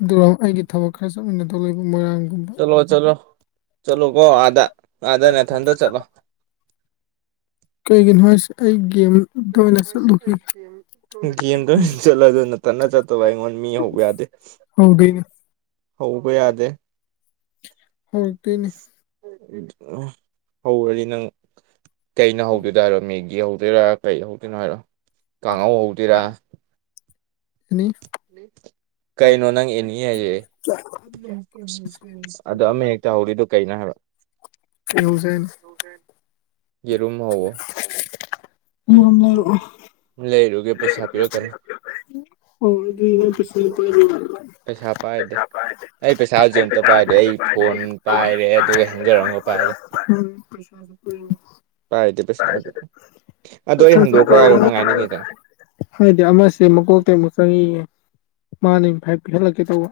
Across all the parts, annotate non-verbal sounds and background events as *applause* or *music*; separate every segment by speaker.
Speaker 1: ꯑꯗꯨꯒ ꯑꯩꯒꯤ ꯊꯕꯛ ꯈꯔ ꯆꯠꯃꯤꯟꯅꯗꯧ ꯂꯩꯕ ꯃꯣꯏꯔꯥꯡꯒꯨꯝ
Speaker 2: ꯆꯂꯣ ꯆꯂꯣ ꯆꯂꯣ ꯀꯣ ꯑꯗꯥ ꯑꯗꯅꯦꯊꯟꯗ ꯆꯠꯂꯣ
Speaker 1: ꯀꯩꯒꯤꯅꯣ ꯍꯥꯏꯁꯦ ꯑꯩ ꯒꯦꯝꯗ ꯑꯣꯏꯅ ꯆꯠꯂꯨꯈꯤ
Speaker 2: ꯦ ꯀ ꯆꯂꯗ ꯅ ꯇꯅ ꯆꯠꯇꯕ ꯑꯩꯉꯣꯟꯗ ꯃꯤ ꯍꯧꯕ ꯌꯥꯗꯦ
Speaker 1: ꯍꯧꯗꯣꯏꯅꯤ
Speaker 2: ꯍꯧꯕ ꯌꯥꯗꯦ
Speaker 1: *unintelligible*
Speaker 2: ꯍꯧꯔꯗꯤ ꯅꯪ ꯀꯩꯅ ꯍꯧꯗꯣꯏꯗ ꯍꯥꯏꯔꯣ ꯃꯦꯒꯤ ꯍꯧꯗꯣꯏꯔꯥ ꯀꯩ ꯍꯧꯗꯣꯏꯅꯣ ꯍꯥꯏꯔꯣ ꯀꯥꯡꯍꯧ ꯍꯧꯗꯣꯏꯔꯥ ꯎꯝ ꯎ
Speaker 1: ꯀ
Speaker 2: ꯑꯗ ꯑꯃ ꯍꯦꯛꯇꯍꯧꯔꯤꯗꯨꯣ ꯀꯩꯅꯣ ꯍꯥꯏꯕ
Speaker 1: ꯀ ꯍꯧꯁꯦ
Speaker 2: ꯌꯦ ꯔꯨꯝ ꯍꯣ
Speaker 1: ꯃꯔꯝ ꯂꯩꯔꯛꯑꯣ
Speaker 2: ꯂꯩꯔꯨꯒꯦ ꯄꯩꯁꯥ ꯄꯤꯔꯛꯀꯅꯤ
Speaker 1: ꯑꯣ ꯑꯗꯨ
Speaker 2: ꯄꯩꯁꯥ ꯄꯥꯏꯗꯦ
Speaker 1: ꯄ
Speaker 2: ꯑꯩ ꯄꯩꯁꯥ ꯍꯧꯖꯤꯛ ꯑꯃꯝꯇ ꯄꯥꯏꯗꯦ ꯑꯩ ꯐꯣꯟ ꯄꯥꯏꯔꯦ ꯑꯗꯨꯒ ꯍꯦꯟꯖꯔꯝꯒ ꯄꯥꯏꯔꯦ
Speaker 1: ꯎꯝ
Speaker 2: ꯄꯥꯏꯔꯗꯤ ꯄꯩꯁꯥ ꯑꯗꯣ ꯑꯗꯣ ꯑꯩ ꯍꯟꯗꯣꯛꯈ꯭ꯔꯣ ꯍꯥꯏꯔꯣ
Speaker 1: ꯄꯩꯁꯥꯁꯨ
Speaker 2: ꯅꯪ ꯍꯥꯏꯥꯏꯅꯤꯡꯉꯤꯗ
Speaker 1: ꯍꯥꯏꯗꯤ ꯑꯃꯁꯦ ꯃꯀꯣꯛꯜꯇ ꯑꯃꯨꯛ ꯆꯪꯉꯤꯌꯦ ꯃꯥꯅꯦ ꯍꯥꯏꯥꯏ ꯄꯤꯍꯜꯂꯛꯀꯦ ꯇꯧꯕ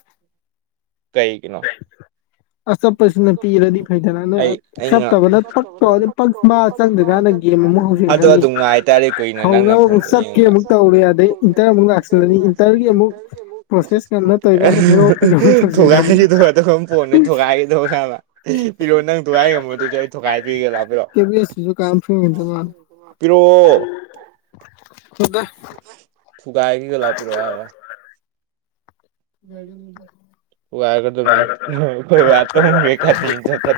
Speaker 2: ꯀꯩꯒꯤꯅꯣ
Speaker 1: *unintelligible* ꯑ ꯆꯞꯄꯁꯤꯅ ꯄꯤꯔꯗꯤ ꯐꯩꯗꯅ ꯅꯣꯏ
Speaker 2: ꯑꯩ
Speaker 1: ꯆꯠꯇꯕꯅ ꯄꯛ ꯇ
Speaker 2: ꯑꯗꯣ ꯑꯗꯨꯝ ꯉꯥꯏꯇꯥꯔꯦ ꯀꯨꯏꯅ ꯅꯪꯅ
Speaker 1: ꯍꯧꯅꯕ ꯑꯃꯨꯛ
Speaker 2: ꯐꯪꯕ
Speaker 1: ꯆꯞꯀꯦ
Speaker 2: ꯌꯦꯡꯉ
Speaker 1: ꯑꯃꯨꯛ ꯇꯧꯔꯦ ꯑꯗꯩ ꯏꯟꯇꯔ ꯑꯃꯨꯛ ꯂꯥꯛꯁꯤꯜꯂꯅꯤ ꯏꯟꯇꯔꯒꯤ ꯑꯃꯨꯛ ꯄ꯭ꯔꯣꯁꯦꯁ ꯀ ꯅꯠꯇꯧꯔꯤꯀꯥꯟꯗ ꯍꯦꯔꯣ ꯐꯤꯔꯣꯜ
Speaker 2: *unintelligible*
Speaker 1: ꯇꯧꯁꯤꯟꯈ꯭ꯔꯅꯤ
Speaker 2: ꯊꯨꯒꯥꯏꯈꯤꯗꯗꯝ ꯄꯣꯠꯅꯤ ꯊꯨꯒꯥꯏꯈꯤꯗꯕ ꯈꯕ ꯑꯦ ꯄꯤꯔꯣ ꯅꯪ ꯊꯨꯒꯥꯏ ꯉꯝꯃꯣ ꯑꯗꯨꯗꯤ ꯑꯩ ꯊꯨꯒꯥꯏ ꯄꯤꯒꯦ ꯂꯥꯛꯄꯤꯔꯑꯣ
Speaker 1: ꯁꯨ
Speaker 2: ꯄꯔꯣ
Speaker 1: ꯈꯣꯏꯗ ꯇꯨ
Speaker 2: ꯊꯨꯡꯒꯑ ꯀꯒꯂꯣꯄꯤꯔ ꯋꯥꯔ
Speaker 1: ꯉꯒꯅꯤ ꯇ
Speaker 2: ꯋꯥꯔꯒꯗꯅꯤ ꯋꯥ ꯈꯥ ꯊ ꯏ ꯆ ꯐ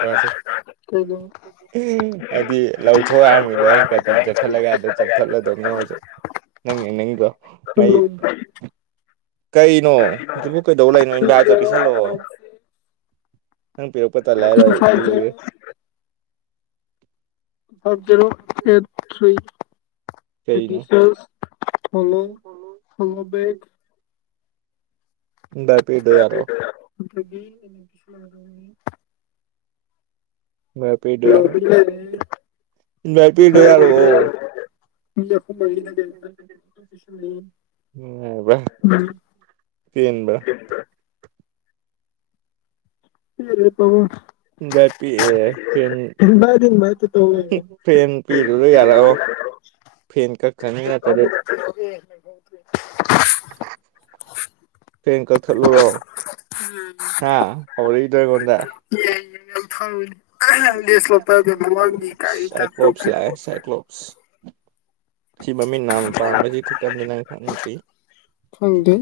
Speaker 2: ꯐꯁꯦ
Speaker 1: *unintelligible*
Speaker 2: ꯎꯝ ꯍꯥꯏꯗꯤ ꯂꯧꯊꯣꯛ ꯍꯥꯏꯔꯃꯩꯗꯣ ꯑꯩ ꯀ ꯆꯠꯊꯠꯂꯒ ꯌꯥꯗ ꯆꯊꯠꯂꯗꯧꯅꯦ ꯍꯧꯁꯨ ꯅꯪ ꯅꯪꯒꯣ ꯃꯩ ꯀꯩꯅꯣ ꯍꯧꯖꯤꯛꯄꯨ ꯀꯩꯗꯧꯕ ꯂꯩꯅꯣ ꯏꯟꯚꯏꯇ ꯄꯤꯁꯜꯂꯛꯑꯣ ꯅꯪ ꯄꯤ ꯄꯠꯇ ꯂꯩꯥꯏꯔ ꯄꯤꯒ
Speaker 1: ꯐꯥꯏꯚ ꯖꯔꯣ ꯑꯩꯠ ꯊ꯭ꯔꯤ
Speaker 2: ꯀꯩꯅꯣ
Speaker 1: ꯑꯦꯗꯤꯁ ꯐꯂꯣ ꯐꯂꯕꯦꯒ
Speaker 2: ꯏꯟꯚꯥꯏꯠ ꯄꯤꯔꯤꯗꯣ
Speaker 1: *unintelligible*
Speaker 2: ꯎ ꯃ ꯄꯩꯗ ꯌꯥꯔ
Speaker 1: ꯂꯣꯕꯤ ꯂꯩꯔꯦ
Speaker 2: ꯏꯟꯚꯥꯏꯗ ꯄꯤꯗ ꯌꯥꯔꯛ ꯑꯣ
Speaker 1: ꯃꯤ ꯑꯍꯨꯝ ꯃꯔꯤꯅ ꯀꯩꯅꯣ ꯄꯤꯁꯜꯂꯛꯏ
Speaker 2: *unintelligible*
Speaker 1: ꯄꯦꯜꯂꯦ ꯄꯥꯕꯨꯡ
Speaker 2: ꯏꯟꯚꯥꯏꯗ *unintelligible*
Speaker 1: ꯏꯟꯚꯥꯏꯠ ꯏꯟꯚꯥꯏꯠꯇ ꯇꯧ ꯂꯩꯔꯦ
Speaker 2: ꯐꯦꯟ ꯄꯤꯔꯨꯔꯣ ꯌꯥꯔꯛꯑꯣ ꯐꯦꯟ ꯀꯛ ꯈꯅꯤ ꯅꯠꯇ
Speaker 1: *unintelligible*
Speaker 2: ꯐꯦꯡ ꯀꯛꯊꯠꯂꯨꯔꯣ ꯍꯥ ꯍꯧꯔꯛꯏꯗꯣ ꯑꯩꯉꯣꯟꯗ
Speaker 1: *unintelligible* *unintelligible*
Speaker 2: ꯁꯥꯏꯀꯂꯣ *unintelligible* ꯁꯤ ꯃꯃꯤꯡ ꯅꯥ ꯄꯥꯝꯁꯤ ꯈꯨꯀꯟ ꯈꯪꯗ꯭ꯔꯤ
Speaker 1: ꯈꯪꯗꯦ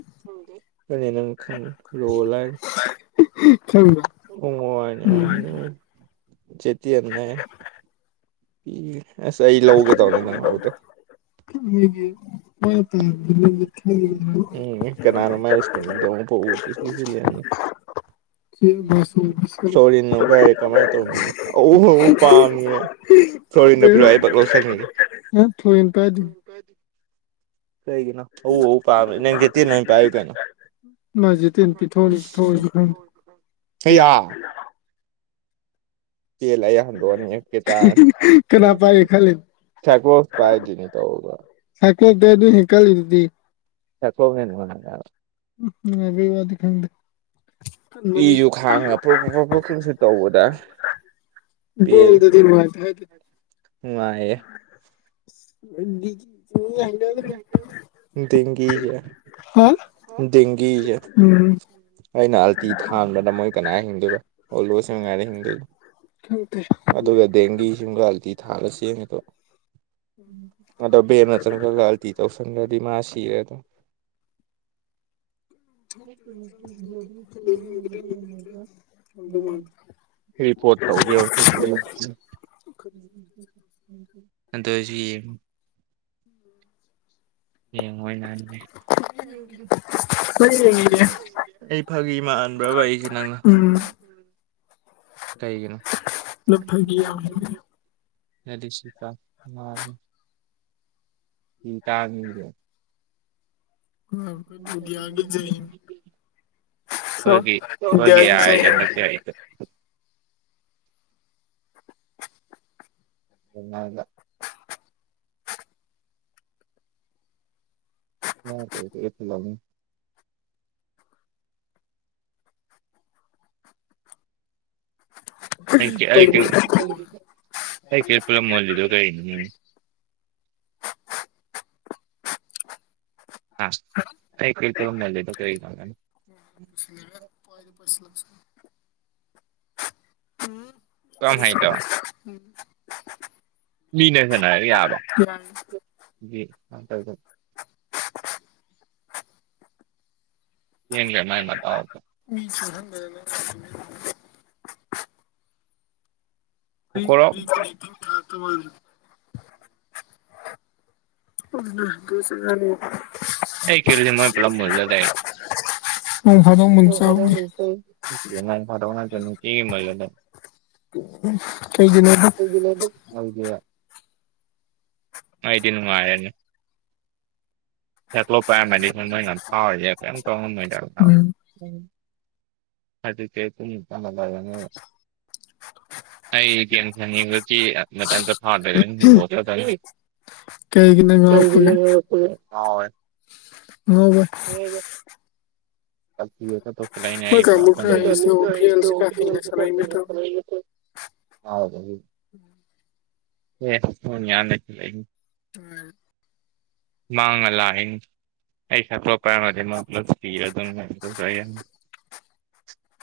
Speaker 1: ꯈꯪꯕ꯭ꯔꯥ
Speaker 2: *unintelligible* *unintelligible* ꯑꯁ ꯑꯩ ꯂꯧꯒꯦ ꯇꯧꯅꯦ ꯅꯪ ꯑꯣꯗ
Speaker 1: ꯃꯣꯏꯒꯤ ꯃꯣꯏꯅ ꯄꯥꯝꯕꯗꯨꯅꯗꯤ
Speaker 2: ꯎꯝ ꯀꯅꯥꯅ ꯃꯥꯁ ꯀ ꯍ ꯏꯁꯄꯤꯁꯅꯤ ꯁꯣꯔꯤ ꯀꯥꯏ ꯀꯃꯥꯏ ꯇ ꯃꯤ ꯑ ꯄꯥꯝꯒ
Speaker 1: ꯊꯣꯏꯅ ꯄꯥꯏꯗꯦ
Speaker 2: *unintelligible* ꯀꯩꯒꯅ ꯍꯧ ꯍ ꯄꯝꯃꯦ ꯅꯒꯦꯇ ꯅ ꯄꯥꯏ ꯀꯥꯏꯅ
Speaker 1: ꯃꯥꯁꯦ ꯇꯦꯟ ꯄꯤꯊꯣꯛꯑꯅꯤ ꯄꯤꯊꯣꯛꯑꯁꯨ ꯈꯪꯗꯦ
Speaker 2: *unintelligible* ꯆꯦꯜꯂ ꯑꯩ ꯍꯟꯗꯣꯛꯑꯅꯤ ꯑꯀꯦ ꯇꯔꯅꯤ
Speaker 1: ꯀꯅꯥ ꯄꯥꯏꯒꯦ ꯈꯜꯂꯤꯅꯣ
Speaker 2: ꯊꯛꯄ ꯀꯥꯏꯖꯅꯤ ꯇꯧꯔꯒ
Speaker 1: ꯁꯀ ꯗꯦ ꯑꯗꯨ ꯍꯤꯡ ꯀꯥꯜꯗꯗꯤ
Speaker 2: *unintelligible*
Speaker 1: ꯅꯨꯉꯏꯕꯩ ꯋꯥꯗꯤ ꯈꯪꯗ
Speaker 2: ꯄꯁꯨ ꯈꯥꯡꯉ ꯄ꯭ꯔꯣꯛ ꯄ꯭ꯔꯣꯛꯁꯨ ꯇꯧꯕꯗ ꯄꯦꯜꯂꯦ ꯅꯨꯡꯉꯥꯏꯌꯦ
Speaker 1: *unintelligible* *unintelligible*
Speaker 2: ꯗꯦꯡꯖꯦꯁꯦ
Speaker 1: ꯍꯥ
Speaker 2: ꯗꯦꯡꯒꯤꯖꯦ
Speaker 1: ꯎꯝ
Speaker 2: ꯑꯩꯅ ꯑꯜꯇꯤ ꯊꯥꯡꯗꯅ ꯃꯣꯏ ꯀꯅꯥ ꯍꯤꯡꯗꯣꯏꯕ ꯑꯣꯂꯣꯁ ꯃꯉꯥꯏꯗ ꯍꯤꯡꯗꯣꯏꯅꯣ
Speaker 1: *unintelligible*
Speaker 2: ꯑꯗꯨꯒ ꯗꯦꯡꯒꯤꯁꯤꯡꯒ ꯑꯜꯇꯤ ꯊꯥꯜꯂ ꯆꯦꯡꯉꯦꯗꯣ ꯑꯗꯣ ꯕ ꯐ ꯈ ꯒꯥꯜꯇꯤ ꯇꯧꯁꯟꯈ꯭ꯔꯗꯤ ꯃꯥ ꯁꯤꯔꯦ ꯑꯗꯣ *unintelligible* ꯔꯤꯄꯣꯠ ꯇꯧꯒ ꯍꯧꯖꯤꯛ ꯆꯢꯖꯒ ꯑꯗꯣ ꯁꯤ ꯌꯦꯡꯣꯏ ꯂꯅꯦ
Speaker 1: ꯍꯣꯏ ꯌꯦꯡꯉꯤꯌꯦ
Speaker 2: ꯑꯩ ꯐꯥꯒꯤ ꯃꯥꯟꯕ꯭ꯔꯕ ꯑꯩꯁꯦ ꯅꯪꯅ
Speaker 1: ꯎꯝ
Speaker 2: ꯀꯩꯒꯤꯅꯣ
Speaker 1: ꯄꯨꯂꯞ ꯐꯥꯒꯤ ꯌꯥꯝ ꯌꯥꯎꯋꯤ
Speaker 2: ꯆꯁꯤꯀ ꯃꯥ ꯁꯤ ꯇꯗꯃꯤꯒ *inaudible*
Speaker 1: ꯏꯟꯗꯤꯌꯥꯒꯤ ꯖꯩ ꯍꯤꯟ
Speaker 2: *unintelligible* ꯍꯦ ꯍꯦ
Speaker 1: ꯏꯟꯗꯤꯌꯥꯒꯤ ꯖꯩ
Speaker 2: ꯍꯥꯏ *inaudible* ꯑꯗꯨꯉꯗ *inaudible* ꯌꯥ ꯏꯁꯨ ꯂꯅꯤ *inaudible* ꯑꯩ
Speaker 1: ꯇꯧꯕꯗ
Speaker 2: ꯑꯩ ꯀ ꯄꯨꯂꯂꯝꯃꯣꯜꯂꯤꯗꯣ ꯀꯩꯅꯤ ꯎ *inaudible* ꯑ ꯀ ꯀ ꯔꯨꯝ ꯂꯩꯗꯣ ꯀꯩꯅꯤ *inaudible*
Speaker 1: ꯁꯤ ꯂꯩꯕ *inaudible* ꯄꯥꯏꯗ ꯄꯥꯏꯁꯤꯜꯂꯛꯁꯨꯅꯣ
Speaker 2: ꯀꯔꯝ
Speaker 1: ꯭ꯔ
Speaker 2: ꯍꯩꯇꯕ
Speaker 1: ꯎꯝ *inaudible*
Speaker 2: ꯃꯤꯅ ꯍꯥꯢꯔꯒ ꯌꯥꯕ
Speaker 1: ꯌꯥꯔꯦ *inaudible*
Speaker 2: ꯆꯦꯟꯒꯔꯦ ꯃꯥꯢ ꯃꯇꯥꯎ
Speaker 1: ꯃꯤꯍꯟꯗ *inaudible*
Speaker 2: ꯀꯣꯀꯣꯔꯣ
Speaker 1: ꯊꯥ ꯇꯔ *inaudible* ꯑꯗꯨꯅ ꯑꯩꯈꯣꯢ ꯆꯠꯂꯅꯤ
Speaker 2: ꯑꯩ ꯀꯔꯤꯗꯤ ꯃꯣꯏ ꯄ꯭ꯂꯂꯝꯝ *inaudible*
Speaker 1: ꯅꯣꯡ ꯐꯗꯣꯛ
Speaker 2: ꯅꯣꯛ ꯐꯥꯗꯣꯛ ꯅꯠꯇꯦ ꯅꯨꯡꯇꯤꯒꯤ ꯃꯔꯩ ꯌꯦꯠꯅꯩ
Speaker 1: ꯀꯩꯒꯤꯅꯣꯍꯦ
Speaker 2: ꯑꯗꯨ *inaudible* ꯑꯩꯗꯤ ꯅꯨꯡꯉꯥꯏꯔꯦꯅꯦ ꯍꯦꯇꯂꯣ *inaudible* ꯞ ꯄꯥꯏꯔꯝꯃꯗꯤ ꯑꯩꯣꯏ ꯅꯣꯏ ꯉ ꯐꯥꯎꯔꯤꯁꯦ ꯀꯩꯅꯔꯤꯝ ꯇꯧꯉꯝꯃꯣꯏꯗ
Speaker 1: ꯎꯝ
Speaker 2: ꯑꯗꯨ ꯀꯦꯇ ꯀꯅꯗꯒꯅꯦ *inaudible*
Speaker 1: *unintelligible*
Speaker 2: ꯑꯩ ꯌꯦꯦꯟꯁꯟꯅꯤꯡ *inaudible* ꯕꯗꯤ ꯃꯇ ꯐꯥꯗ꯭ꯔ ꯍꯗꯣꯛ
Speaker 1: ꯀꯩꯒꯤꯅ
Speaker 2: ꯃꯔꯛ
Speaker 1: ꯉꯥꯎꯔꯛꯄꯒ
Speaker 2: ꯃꯔꯛ ꯄꯨꯜꯂꯦ
Speaker 1: ꯍꯒ *inaudible*
Speaker 2: ꯆ
Speaker 1: ꯃꯣꯏ ꯀꯥꯡꯕꯨ ꯈꯔ ꯍꯩꯁꯨ
Speaker 2: ꯇꯅꯦ
Speaker 1: ꯚꯦꯜꯁꯦ ꯈꯔ ꯍꯩꯅ
Speaker 2: ꯄꯣ
Speaker 1: ꯁꯥꯟꯅꯩ ꯃꯦ ꯇꯧꯋꯦ
Speaker 2: *inaudible* ꯍ ꯑꯦ ꯌꯥ *inaudible*
Speaker 1: ꯇꯥꯢ
Speaker 2: ꯃꯉ ꯂꯑ ꯀꯩꯁꯥ ꯄ꯭ꯔꯣꯄꯔ ꯃ ꯃꯥꯂ ꯄꯤ *inaudible* ꯎꯝ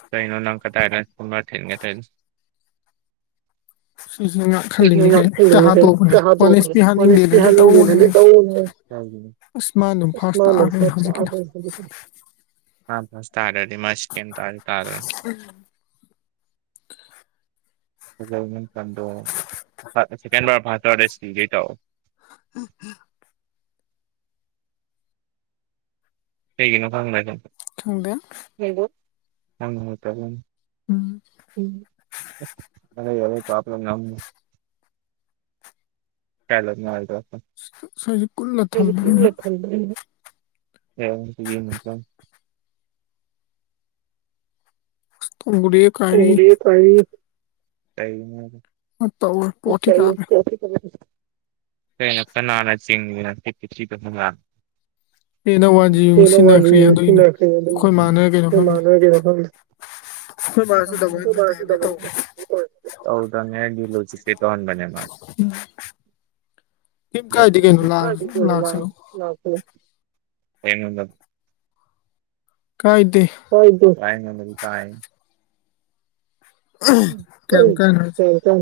Speaker 2: ꯀꯩꯅꯣ ꯅꯪ ꯀꯗꯥꯏꯗ ꯁꯣ ꯊꯦꯡ ꯊꯦꯡ *inaudible*
Speaker 1: *unintelligible* ꯁꯤꯁꯤ ꯉꯥꯛ ꯈꯜꯂꯤꯃꯦ ꯀꯩ ꯇ ꯍꯥꯠꯇꯣꯛꯕꯅꯦ ꯋꯥꯟ ꯑꯦꯁ ꯄꯤ ꯍꯥꯞꯅꯤꯡꯗꯦꯅ ꯑꯗꯨ ꯇꯧꯕꯅꯦ ꯑꯁ ꯃꯥꯅ ꯐꯥꯥꯁꯇ ꯇꯥꯈꯔꯦ ꯍꯧꯖꯤꯛꯒꯤꯗꯣ
Speaker 2: ꯃꯅꯥ ꯐꯥꯁ ꯇꯥꯗꯔꯗꯤ ꯁꯦꯀꯦꯟ ꯇꯥꯗꯧꯅꯤ
Speaker 1: ꯎꯝ
Speaker 2: ꯍꯧꯖꯜꯐꯝꯗꯣ ꯁꯦꯀꯦꯟ ꯕꯥꯔ ꯐꯥꯔꯁ ꯇꯔꯗ ꯁꯤꯒꯩ ꯇꯧꯔꯑꯣ *inaudible*
Speaker 1: ꯎꯝꯝ
Speaker 2: ꯀꯩꯒꯤꯅꯣ ꯈꯪꯗꯦ ꯑꯗꯨꯝ
Speaker 1: ꯊꯣꯛꯗꯦ
Speaker 2: ꯇ ꯎ
Speaker 1: ꯎꯝ
Speaker 2: *inaudible* ꯑ ꯑꯔ ꯅꯝ *inaudible* ꯍꯂꯣ ꯃꯥ *inaudible*
Speaker 1: ꯁ꯭ꯋꯥꯏꯁꯦ ꯀꯨꯜꯂ ꯊꯝꯕꯅꯤꯅ
Speaker 2: ꯍ ꯁꯤꯒꯤ ꯅꯠꯇ *inaudible*
Speaker 1: ꯑꯁ ꯎꯔꯦ
Speaker 2: ꯎꯗꯤ ꯀ ꯀ *inaudible*
Speaker 1: ꯃ ꯇꯧ *inaudible*
Speaker 2: ꯀꯩꯅ ꯀꯅꯥꯟꯅ ꯆꯤꯡꯉꯅꯦꯗ
Speaker 1: ꯄꯦꯅ ꯋꯥꯟꯖꯤ ꯑꯃꯨꯛ
Speaker 2: ꯗꯔ ꯃꯥ
Speaker 1: ꯁꯤꯟꯅꯈ꯭ꯔꯦ ꯑꯗꯨꯏꯅꯤ
Speaker 2: ꯂꯃꯅ
Speaker 1: ꯑꯩꯈꯣꯏ ꯃꯥꯅ ꯀꯩꯅꯣ ꯈꯪꯗꯦ
Speaker 2: ꯀꯦꯔ
Speaker 1: ꯑꯩꯈꯣꯏ ꯃꯥꯁꯨ ꯗꯕꯜ ꯄꯦꯇꯦꯟꯗꯤ ꯇꯧ
Speaker 2: ꯗ ꯉ ꯂꯣ ꯆ ꯆꯇꯍꯅꯦ ꯃꯥ
Speaker 1: ꯀꯩꯝ ꯀꯥꯏꯗꯦ ꯀꯩꯅꯣ ꯂꯥꯛꯁꯅꯨ
Speaker 2: ꯉ
Speaker 1: ꯀꯥꯏꯗꯦ
Speaker 2: ꯍꯣꯏꯗꯨ ꯀꯥꯏꯅꯗꯤ ꯀꯥꯏ ꯎ ꯎ
Speaker 1: ꯀꯌꯥꯝ ꯀꯥꯏꯅꯣ ꯍꯥꯏꯁꯦ
Speaker 2: ꯍꯇ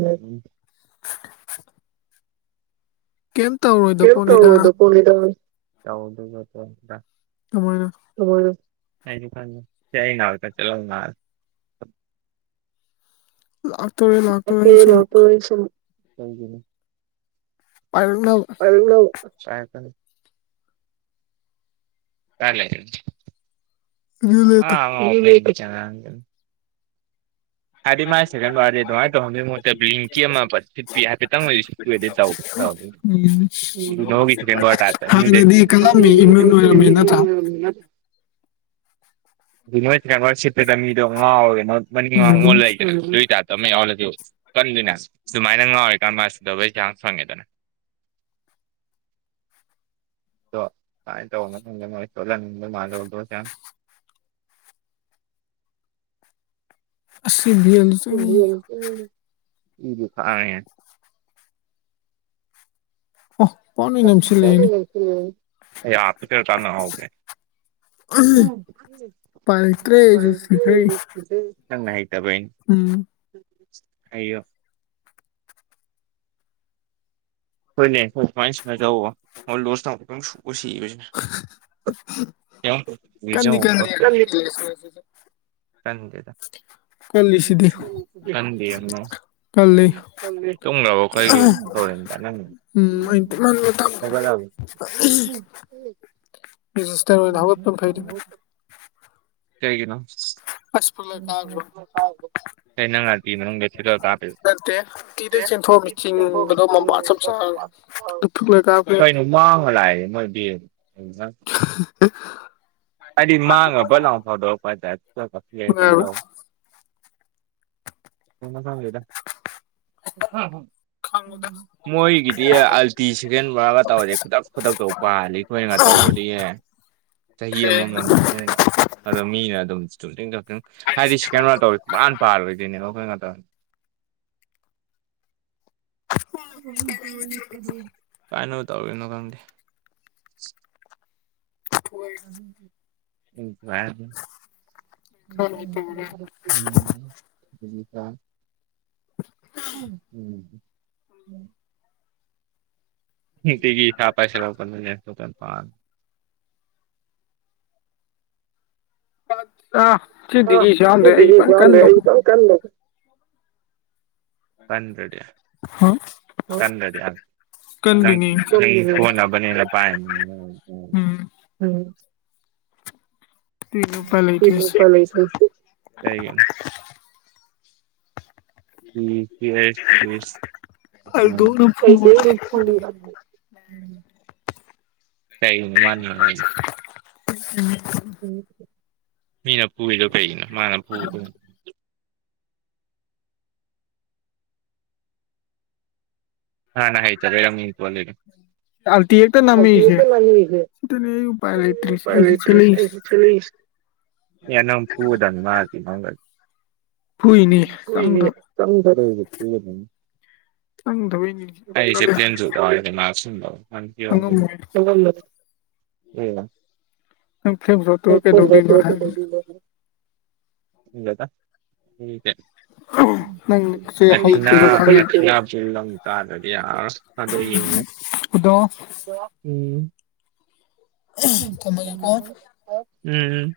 Speaker 1: ꯀꯩꯝ ꯇꯧꯔꯣꯏꯗ
Speaker 2: ꯀ
Speaker 1: ꯄꯣꯠꯅꯤꯗ
Speaker 2: ꯇꯧ ꯇꯗ
Speaker 1: ꯇꯃꯥꯏꯅ
Speaker 2: ꯆ ꯀ ꯆꯂ
Speaker 1: ꯑ ꯇ
Speaker 2: ꯑꯦ ꯂꯄꯁ
Speaker 1: ꯄꯅ
Speaker 2: *unintelligible* ꯀ ꯂꯩ
Speaker 1: ꯌ ꯂꯩꯇ
Speaker 2: ꯆ ꯍꯥꯏꯗꯤ ꯃꯥꯒꯤ ꯁꯦꯀꯟ ꯋꯥꯔꯗꯤ ꯑꯗꯨꯃꯥꯏꯅ ꯇꯧꯍꯟꯕꯒꯤ ꯃꯨꯠꯇ ꯂꯀꯤ ꯑꯃ ꯁꯤꯠꯄꯤ ꯍꯥꯏꯐꯦꯠꯇꯪ ꯑꯣꯏꯣꯏꯁꯤ ꯆ ꯏ ꯍ ꯁꯦꯀꯦꯟ ꯔ ꯗꯦ
Speaker 1: ꯍꯥꯟꯅꯗꯤ ꯀꯜꯂꯝꯃꯤ ꯏꯃ꯭ꯌꯨꯟ ꯑꯣꯏꯔꯝꯃꯤ ꯅꯠꯇ꯭ꯔꯥ
Speaker 2: ꯎꯝ ꯎꯝ ꯎ ꯁꯤꯔꯣ ꯃꯅꯤ
Speaker 1: ꯎꯝ
Speaker 2: ꯗꯨꯏ ꯇ ꯍ ꯍꯥꯗ ꯑꯣꯋꯥꯗꯤ ꯀꯟꯗꯣꯏꯅꯦ ꯁꯨꯃꯥꯏꯅ ꯉꯥꯎꯔꯤꯀꯥꯟ ꯃꯥꯁꯤꯗꯧꯕꯩ ꯆꯥꯡꯁ ꯐꯪꯉꯦꯗꯅ
Speaker 1: *unintelligible*
Speaker 2: ꯥꯏ ꯇ ꯑꯣꯂ ꯃꯥꯗꯣꯁ
Speaker 1: ꯑ ꯕꯤꯟ
Speaker 2: ꯏꯗꯤ ꯐ
Speaker 1: ꯑꯣ ꯄꯥꯎ ꯂꯣꯏ
Speaker 2: ꯍꯗ
Speaker 1: ꯅꯝꯁꯤꯜꯂꯛꯑꯦꯅꯦ
Speaker 2: ꯂꯩꯁꯤ ꯌꯥ ꯀꯔ ꯇꯅ ꯍꯒꯦ
Speaker 1: ꯎꯄꯥꯏ ꯂꯩꯇ꯭ꯔꯦ ꯑꯩꯁꯨ ꯁꯤꯈ꯭ꯔꯦ
Speaker 2: ꯆꯪꯅ ꯍꯥꯏꯛꯇꯕꯅ
Speaker 1: ꯎꯝ
Speaker 2: ꯑꯣ ꯍꯣꯏꯅꯦ ꯍꯣꯏ ꯁꯨꯃꯥꯏꯅ ꯁꯃꯖꯧꯣꯏ ꯂꯣꯁ ꯇꯧꯕ ꯑꯗꯨꯝ ꯁ ꯁꯤꯁꯦ
Speaker 1: ꯀꯟꯗꯤ
Speaker 2: ꯖ
Speaker 1: ꯀꯜꯂꯤ ꯍꯟꯗꯛꯀꯤ ꯂꯦꯁꯁꯤꯅꯁꯨ
Speaker 2: ꯀꯗ
Speaker 1: ꯀꯜꯂꯤꯁꯤꯗꯤ ꯀꯜꯂꯤ
Speaker 2: ꯀꯣ ꯇꯨꯝꯗ꯭ꯔꯕ ꯑꯩ ꯈꯈꯣꯏꯒꯤ ꯇꯧꯔꯤ
Speaker 1: ꯎꯝ ꯑꯩꯅ ꯇꯨꯝꯍꯟꯕ ꯇꯝꯃꯦ
Speaker 2: ꯪꯒ
Speaker 1: ꯔꯦꯖꯤꯁꯇꯇꯥꯔ ꯑꯣꯏꯅ ꯍꯒ ꯇꯝ ꯐꯣꯏꯗ
Speaker 2: ꯀ
Speaker 1: ꯑꯁ ꯐꯨꯛꯂ ꯀꯥꯈ꯭ꯔꯣ
Speaker 2: ꯀꯅꯣꯉ ꯇ ꯀꯥ
Speaker 1: ꯅꯠꯇꯦꯤꯗ ꯆꯦꯟꯊꯣꯛꯑꯝꯃꯤ ꯆꯤꯡꯕꯗꯣ ꯃꯄꯥ ꯆꯝ ꯆꯥꯡ
Speaker 2: ꯀꯩꯅꯣ ꯃꯥꯡꯉ ꯂꯥꯛꯑꯦ ꯃꯣꯏ ꯅ
Speaker 1: *unintelligible*
Speaker 2: ꯑꯗꯤ ꯃꯥꯥꯡꯕꯜ ꯐꯗꯣꯛ ꯄ ꯀ
Speaker 1: ꯅꯨꯡꯉꯥꯏꯕ꯭ꯔꯥ
Speaker 2: ꯁꯗꯣ ꯃꯃ ꯁꯦꯗ
Speaker 1: ꯪꯉꯗ
Speaker 2: ꯃꯣꯏꯒꯤꯗꯤ ꯑꯜꯇꯤ ꯁꯦꯀꯦꯟ ꯕꯔꯥꯒ ꯇꯧꯔꯗꯤ ꯈꯨꯗꯛ ꯈꯨꯗꯛꯇꯧ ꯄꯥꯜꯂꯤ ꯑꯩꯈꯣꯏꯅꯒ ꯇꯧꯔꯗꯤꯌꯦ ꯆꯍꯤ ꯑꯃꯃꯝ ꯑꯗꯣ ꯃꯤꯅ ꯑꯗꯨꯝ ꯆꯨꯞꯤꯡ ꯍꯥꯏꯗꯤ ꯁꯤ ꯀꯩꯅꯣ ꯇꯧꯋ ꯃꯥꯥꯟ ꯄꯥꯔꯣꯏꯅꯦꯕ ꯑꯩꯈꯩꯅ ꯉꯅꯤ ꯀꯥꯏꯅ ꯇꯧꯔꯤꯅꯣ ꯈꯪꯗꯦ
Speaker 1: ꯍꯣꯏ
Speaker 2: *unintelligible* *unintelligible* *inaudible* *unintelligible*
Speaker 1: *unintelligible*
Speaker 2: ꯑ *unintelligible*
Speaker 1: ꯌꯥꯝꯗ꯭ꯔꯦ ꯑꯩ ꯐꯟ ꯀꯟꯗꯧ ꯍꯥ
Speaker 2: *unintelligible* ꯀꯗꯔꯗꯤ ꯅꯪ
Speaker 1: ꯀꯟꯗꯣꯏꯅꯤ
Speaker 2: *unintelligible* ꯐꯅꯥꯕꯅꯤ ꯄꯥꯏ
Speaker 1: ꯎꯝ
Speaker 2: ꯎꯝ
Speaker 1: ꯑꯗꯨꯏꯅꯦ ꯎꯄꯥꯏ ꯂꯩꯇ꯭ꯔꯤꯁꯦ
Speaker 2: *unintelligible* *unintelligible*
Speaker 1: ꯑꯜꯗꯣꯅ ꯐꯨꯕ
Speaker 2: *unintelligible* ꯀꯩꯒꯤꯅꯣ ꯃꯥꯅ
Speaker 1: *inaudible*
Speaker 2: ꯃꯤꯅ ꯄꯨꯔꯤꯗꯣ ꯀꯩꯒꯤꯅꯣ ꯃꯥꯅ ꯄꯨꯕꯗꯣꯏꯅꯤ ꯍꯅ ꯍꯥꯏꯥꯏ ꯆꯔꯦꯝꯃꯤ ꯋꯥꯣ ꯂꯩꯦ
Speaker 1: ꯑꯜꯇꯤ ꯍꯦꯛꯇ ꯅꯝꯃꯛꯏꯁꯦ ꯁꯤꯗꯅꯦ ꯑꯩ ꯎꯄꯥꯏ ꯂꯩꯇ꯭ꯔꯤꯁꯦ ꯑꯩꯁꯨ ꯆꯦꯜꯂꯛꯏꯁꯦ
Speaker 2: *unintelligible* ꯑꯦ ꯅꯪ ꯐꯨꯒꯗꯕꯅꯤ ꯃꯥꯒꯤ ꯏꯃꯒ
Speaker 1: ꯐꯨꯏꯅꯤ ꯆꯪꯗ
Speaker 2: *unintelligible*
Speaker 1: ꯅꯪ ꯊꯣꯏꯅꯤ
Speaker 2: ꯀꯁꯦ ꯄ꯭ꯂꯦꯟꯁꯨ ꯃꯥꯁꯨ ꯀ
Speaker 1: ꯈꯪꯉꯝꯃꯣꯏ ꯅꯪ ꯐ꯭ꯂꯦꯝ ꯁꯣꯠꯇꯨꯒ
Speaker 2: ꯎꯝ
Speaker 1: ꯀꯩꯗꯧꯗꯣꯏꯅꯣ ꯍꯥꯏꯕ
Speaker 2: *unintelligible* ꯏꯗ
Speaker 1: ꯅꯪ ꯁꯦ ꯍꯩꯇꯦꯗꯣ
Speaker 2: ꯍꯒꯦ
Speaker 1: ꯈꯪꯉꯦ
Speaker 2: *unintelligible* ꯇꯥꯗꯗꯤꯗ
Speaker 1: ꯑꯗꯣ
Speaker 2: ꯎꯝ
Speaker 1: ꯊꯝꯃꯒꯦꯀꯣ
Speaker 2: ꯎꯝ